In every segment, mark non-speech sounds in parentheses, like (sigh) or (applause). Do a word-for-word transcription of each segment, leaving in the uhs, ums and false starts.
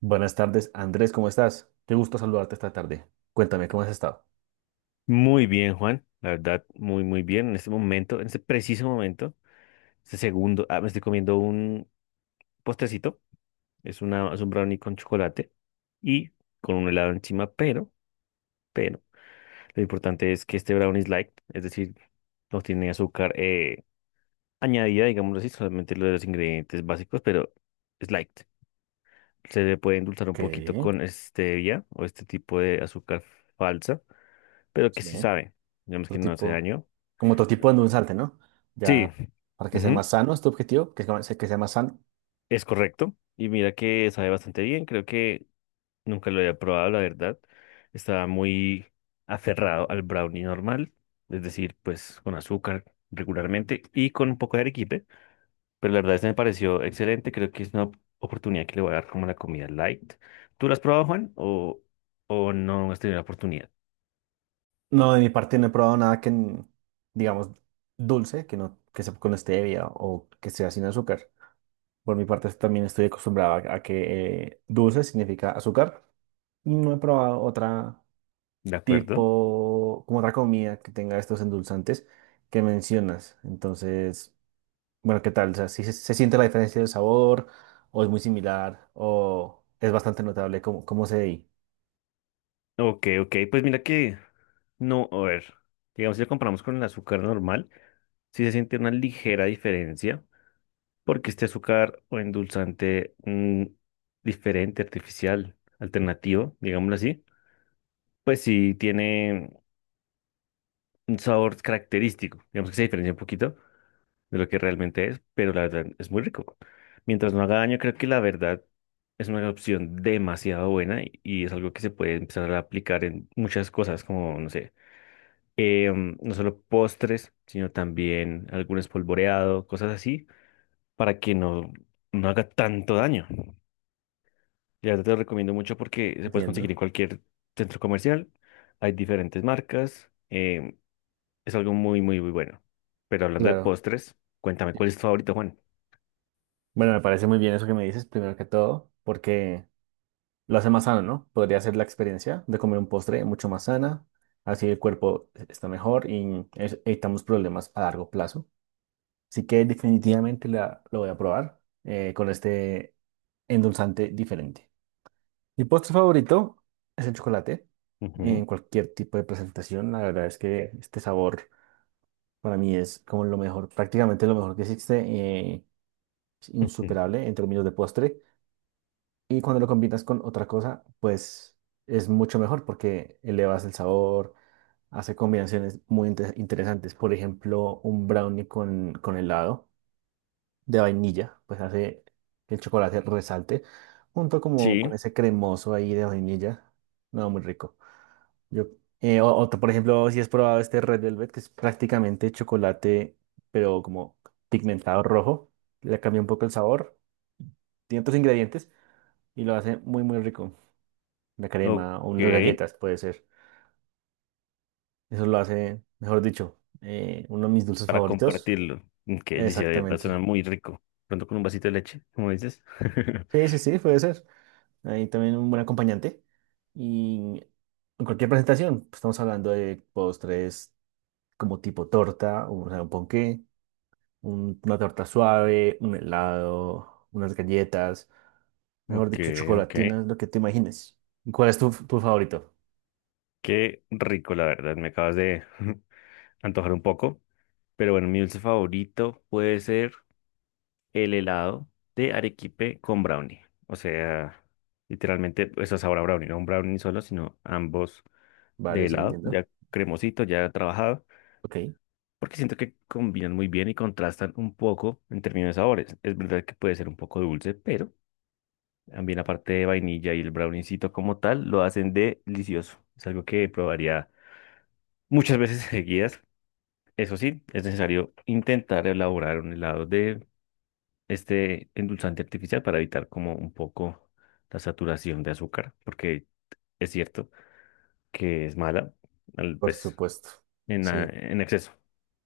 Buenas tardes, Andrés, ¿cómo estás? Qué gusto saludarte esta tarde. Cuéntame, ¿cómo has estado? Muy bien, Juan. La verdad, muy, muy bien. En este momento, en este preciso momento, este segundo, ah, me estoy comiendo un postrecito. Es una, es un brownie con chocolate y con un helado encima, pero, pero, lo importante es que este brownie es light, es decir, no tiene azúcar eh, añadida, digámoslo así, solamente lo de los ingredientes básicos, pero es light. Se le puede endulzar un poquito ¿Qué? con stevia o este tipo de azúcar falsa, pero que Sí. sí sabe. Digamos que Otro no hace tipo, daño. como otro tipo de un salte, ¿no? Sí. Ya, para que sea Ujú. más sano, ¿es tu objetivo? Que sea, que sea más sano. Es correcto. Y mira que sabe bastante bien. Creo que nunca lo había probado, la verdad. Estaba muy aferrado al brownie normal, es decir, pues con azúcar regularmente y con un poco de arequipe. Pero la verdad, este me pareció excelente. Creo que es una oportunidad que le voy a dar como la comida light. ¿Tú la has probado, Juan? ¿O, o no has tenido la oportunidad? No, de mi parte no he probado nada que, n- digamos, dulce, que no, que sea con stevia o que sea sin azúcar. Por mi parte también estoy acostumbrado a, a que eh, dulce significa azúcar. No he probado otra ¿De acuerdo? tipo, como otra comida que tenga estos endulzantes que mencionas. Entonces, bueno, ¿qué tal? O sea, si se, se siente la diferencia del sabor, o es muy similar, o es bastante notable cómo, cómo se ve ahí. Ok, ok. Pues mira que no, a ver. Digamos, si lo comparamos con el azúcar normal, sí se siente una ligera diferencia porque este azúcar o endulzante mm, diferente, artificial, alternativo, digámoslo así, pues sí tiene un sabor característico, digamos que se diferencia un poquito de lo que realmente es, pero la verdad es muy rico. Mientras no haga daño, creo que la verdad es una opción demasiado buena y, y es algo que se puede empezar a aplicar en muchas cosas, como, no sé, em, no solo postres, sino también algún espolvoreado, cosas así, para que no, no haga tanto daño. La verdad te lo recomiendo mucho porque se puede conseguir Entiendo. en cualquier centro comercial. Hay diferentes marcas. Em, es algo muy, muy, muy bueno. Pero hablando de Claro. postres, cuéntame cuál es tu favorito, Juan. Bueno, me parece muy bien eso que me dices, primero que todo, porque lo hace más sano, ¿no? Podría ser la experiencia de comer un postre mucho más sana, así el cuerpo está mejor y es- evitamos problemas a largo plazo. Así que definitivamente la, lo voy a probar eh, con este endulzante diferente. Mi postre favorito es el chocolate en Ujú. cualquier tipo de presentación. La verdad es que este sabor para mí es como lo mejor, prácticamente lo mejor que existe, eh, es Mm. insuperable en términos de postre. Y cuando lo combinas con otra cosa, pues es mucho mejor porque elevas el sabor, hace combinaciones muy inte- interesantes. Por ejemplo, un brownie con, con helado de vainilla, pues hace que el chocolate resalte, junto como Sí, con ese cremoso ahí de vainilla. No, muy rico. Yo, eh, o- otro, por ejemplo, si has probado este Red Velvet, que es prácticamente chocolate, pero como pigmentado rojo, le cambia un poco el sabor, tiene otros ingredientes y lo hace muy, muy rico. La ok. crema o unas galletas, puede ser. Eso lo hace, mejor dicho, eh, uno de mis dulces Para favoritos. compartirlo. Que dice, de verdad Exactamente. suena muy rico. Pronto con un vasito de leche, como dices. (laughs) Sí, sí, sí, puede ser. Ahí también un buen acompañante. Y en cualquier presentación, pues, estamos hablando de postres como tipo torta, o sea, un ponqué, un- una torta suave, un helado, unas galletas, mejor Ok, dicho, ok. chocolatinas, lo que te imagines. ¿Y cuál es tu, tu favorito? Qué rico, la verdad. Me acabas de (laughs) antojar un poco. Pero bueno, mi dulce favorito puede ser el helado de arequipe con brownie. O sea, literalmente, eso es ahora brownie, no un brownie solo, sino ambos de Vale, sí, helado, entiendo. ya cremosito, ya trabajado, Ok, porque siento que combinan muy bien y contrastan un poco en términos de sabores. Es verdad que puede ser un poco dulce, pero también la parte de vainilla y el browniecito como tal lo hacen delicioso. Es algo que probaría muchas veces (laughs) seguidas. Eso sí, es necesario intentar elaborar un helado de este endulzante artificial para evitar como un poco la saturación de azúcar, porque es cierto que es mala, al- por pues supuesto. en, ah, Sí, en exceso.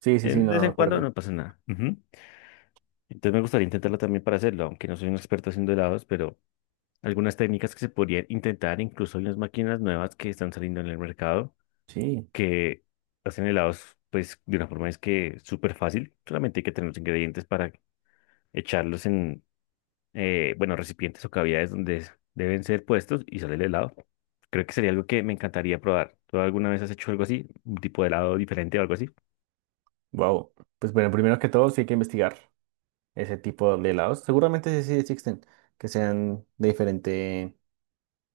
sí, sí, Eh, sí, De no, vez de en cuando acuerdo. no pasa nada. Ujú. Entonces me gustaría intentarlo también para hacerlo, aunque no soy un experto haciendo helados, pero algunas técnicas que se podrían intentar, incluso hay unas máquinas nuevas que están saliendo en el mercado Sí, que hacen helados, pues de una forma es que súper fácil, solamente hay que tener los ingredientes para echarlos eh, bueno, recipientes o cavidades donde deben ser puestos y sale el helado. Creo que sería algo que me encantaría probar. ¿Tú alguna vez has hecho algo así? ¿Un tipo de helado diferente o algo así? wow. Pues bueno, primero que todo, sí hay que investigar ese tipo de helados. Seguramente sí sí existen, que sean de diferente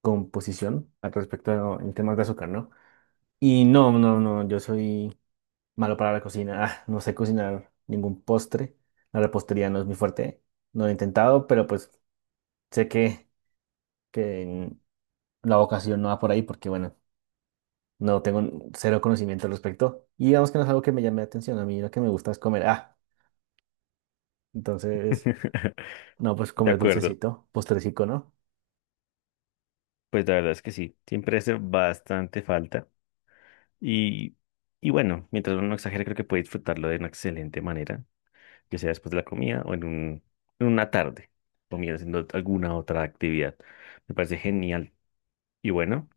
composición al respecto en temas de azúcar, ¿no? Y no, no, no, yo soy malo para la cocina. Ah, no sé cocinar ningún postre. La repostería no es mi fuerte. No lo he intentado, pero pues sé que, que la vocación no va por ahí porque, bueno, no tengo cero conocimiento al respecto. Y digamos que no es algo que me llame la atención. A mí lo que me gusta es comer. Ah, entonces, (laughs) no, pues De comer acuerdo. dulcecito, postrecico, ¿no? Pues la verdad es que sí. Siempre hace bastante falta. Y, y bueno, mientras uno no exagere, creo que puede disfrutarlo de una excelente manera, ya sea después de la comida o en un, en una tarde, comiendo haciendo alguna otra actividad. Me parece genial. Y bueno.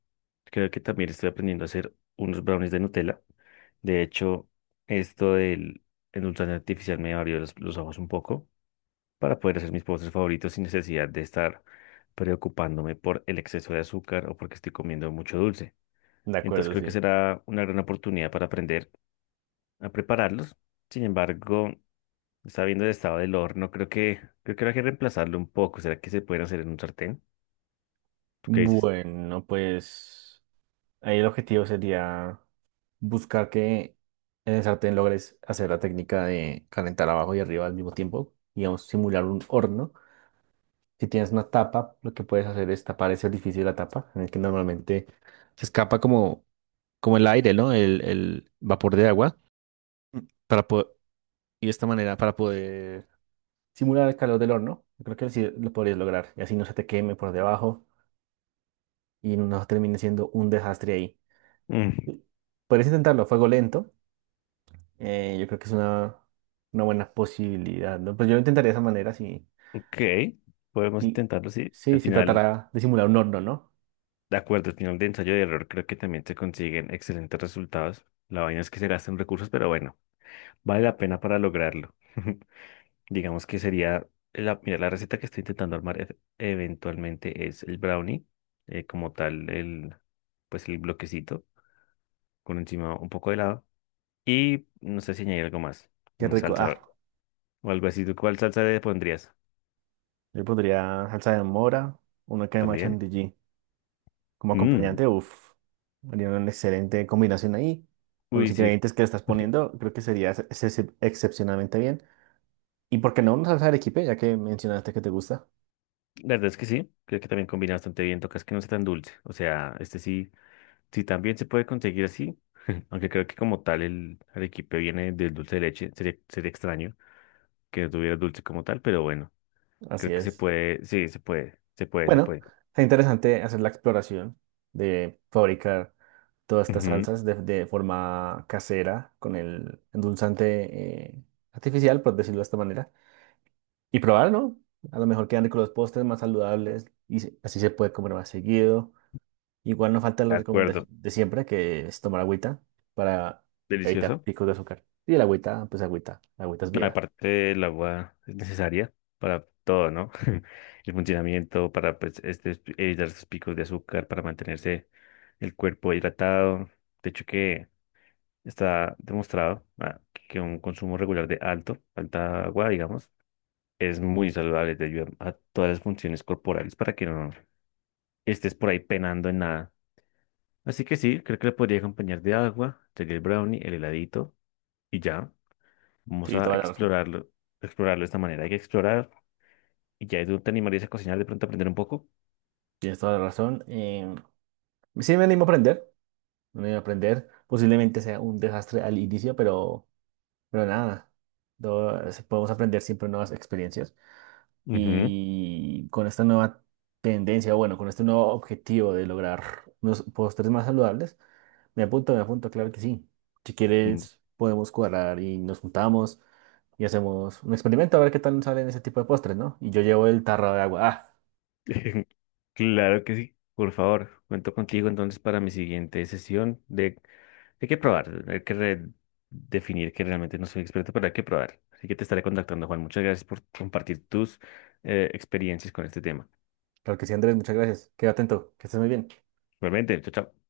Creo que también estoy aprendiendo a hacer unos brownies de Nutella. De hecho, esto del endulzante artificial me abrió los, los ojos un poco para poder hacer mis postres favoritos sin necesidad de estar preocupándome por el exceso de azúcar o porque estoy comiendo mucho dulce. De Entonces acuerdo, creo que sí. será una gran oportunidad para aprender a prepararlos. Sin embargo, sabiendo el estado del horno, creo que creo que habrá que reemplazarlo un poco. ¿Será que se pueden hacer en un sartén? ¿Tú qué dices? Bueno, pues, ahí el objetivo sería buscar que en el sartén logres hacer la técnica de calentar abajo y arriba al mismo tiempo, digamos, simular un horno. Si tienes una tapa, lo que puedes hacer es tapar ese orificio de la tapa, en el que normalmente se escapa como, como el aire, ¿no? El, el vapor de agua, para po- y de esta manera para poder simular el calor del horno. Yo creo que así lo podrías lograr, y así no se te queme por debajo y no termine siendo un desastre ahí. Mm, Puedes intentarlo a fuego lento. Eh, yo creo que es una, una buena posibilidad, ¿no? Pues yo lo intentaría de esa manera, sí. ok, podemos Sí, intentarlo, sí. sí, Al se final, tratará de simular un horno, ¿no? de acuerdo, al final de ensayo de error creo que también se consiguen excelentes resultados. La vaina es que se gastan recursos, pero bueno, vale la pena para lograrlo. (laughs) Digamos que sería, la, mira, la receta que estoy intentando armar e- eventualmente es el brownie, eh, como tal, el, pues el bloquecito, con encima un poco de helado. Y no sé si añadir algo más, Qué una rico. Ah, salsa o algo así. ¿Tú cuál salsa le pondrías? yo podría salsa de mora, una crema ¿También? chantilly como Mm, acompañante, uf. Haría una excelente combinación ahí. Con los uy, sí. ingredientes que le estás (laughs) poniendo, creo que sería ex- ex- excepcionalmente bien. Y por qué no una salsa de arequipe, ya que mencionaste que te gusta. La verdad es que sí, creo que también combina bastante bien, tocas que no sea tan dulce, o sea, este sí. Sí, también se puede conseguir así, (laughs) aunque creo que como tal el arequipe viene del dulce de leche, sería, sería extraño que no tuviera dulce como tal, pero bueno, Así creo que se es. puede, sí, se puede, se puede, se Bueno, puede. es interesante hacer la exploración de fabricar todas estas Ujú, salsas de, de forma casera con el endulzante eh, artificial, por decirlo de esta manera, y probar, ¿no? A lo mejor quedan ricos los postres más saludables y se- así se puede comer más seguido. Igual no falta de la recomendación acuerdo, de siempre, que es tomar agüita para evitar delicioso. picos de azúcar. Y el agüita, pues agüita, la agüita es No, vida. aparte, el agua es necesaria para todo, ¿no? (laughs) El funcionamiento para pues, este, evitar sus picos de azúcar, para mantenerse el cuerpo hidratado. De hecho, que está demostrado ah, que un consumo regular de alto, alta agua, digamos, es muy saludable, te ayuda a todas las funciones corporales para que no estés por ahí penando en nada. Así que sí, creo que le podría acompañar de agua, sería el brownie, el heladito y ya. Vamos Sí, a toda la razón. explorarlo, explorarlo de esta manera. Hay que explorar y ya tú te animarías a cocinar de pronto aprender un poco. Tienes toda la razón. Em, sí, me animo a aprender. Me animo a aprender. Posiblemente sea un desastre al inicio, pero Pero nada, todo- podemos aprender siempre nuevas experiencias Ujú. y con esta nueva tendencia, bueno, con este nuevo objetivo de lograr unos postres más saludables, me apunto, me apunto, claro que sí. Si Mm. quieres, podemos cuadrar y nos juntamos y hacemos un experimento a ver qué tal salen ese tipo de postres, ¿no? Y yo llevo el tarro de agua. Ah, (laughs) Claro que sí. Por favor, cuento contigo entonces para mi siguiente sesión de. Hay que probar, hay que re- definir que realmente no soy experto, pero hay que probar. Así que te estaré contactando, Juan. Muchas gracias por compartir tus eh, experiencias con este tema. claro que sí, Andrés, muchas gracias. Queda atento, que estés muy bien. Igualmente, chao, chao.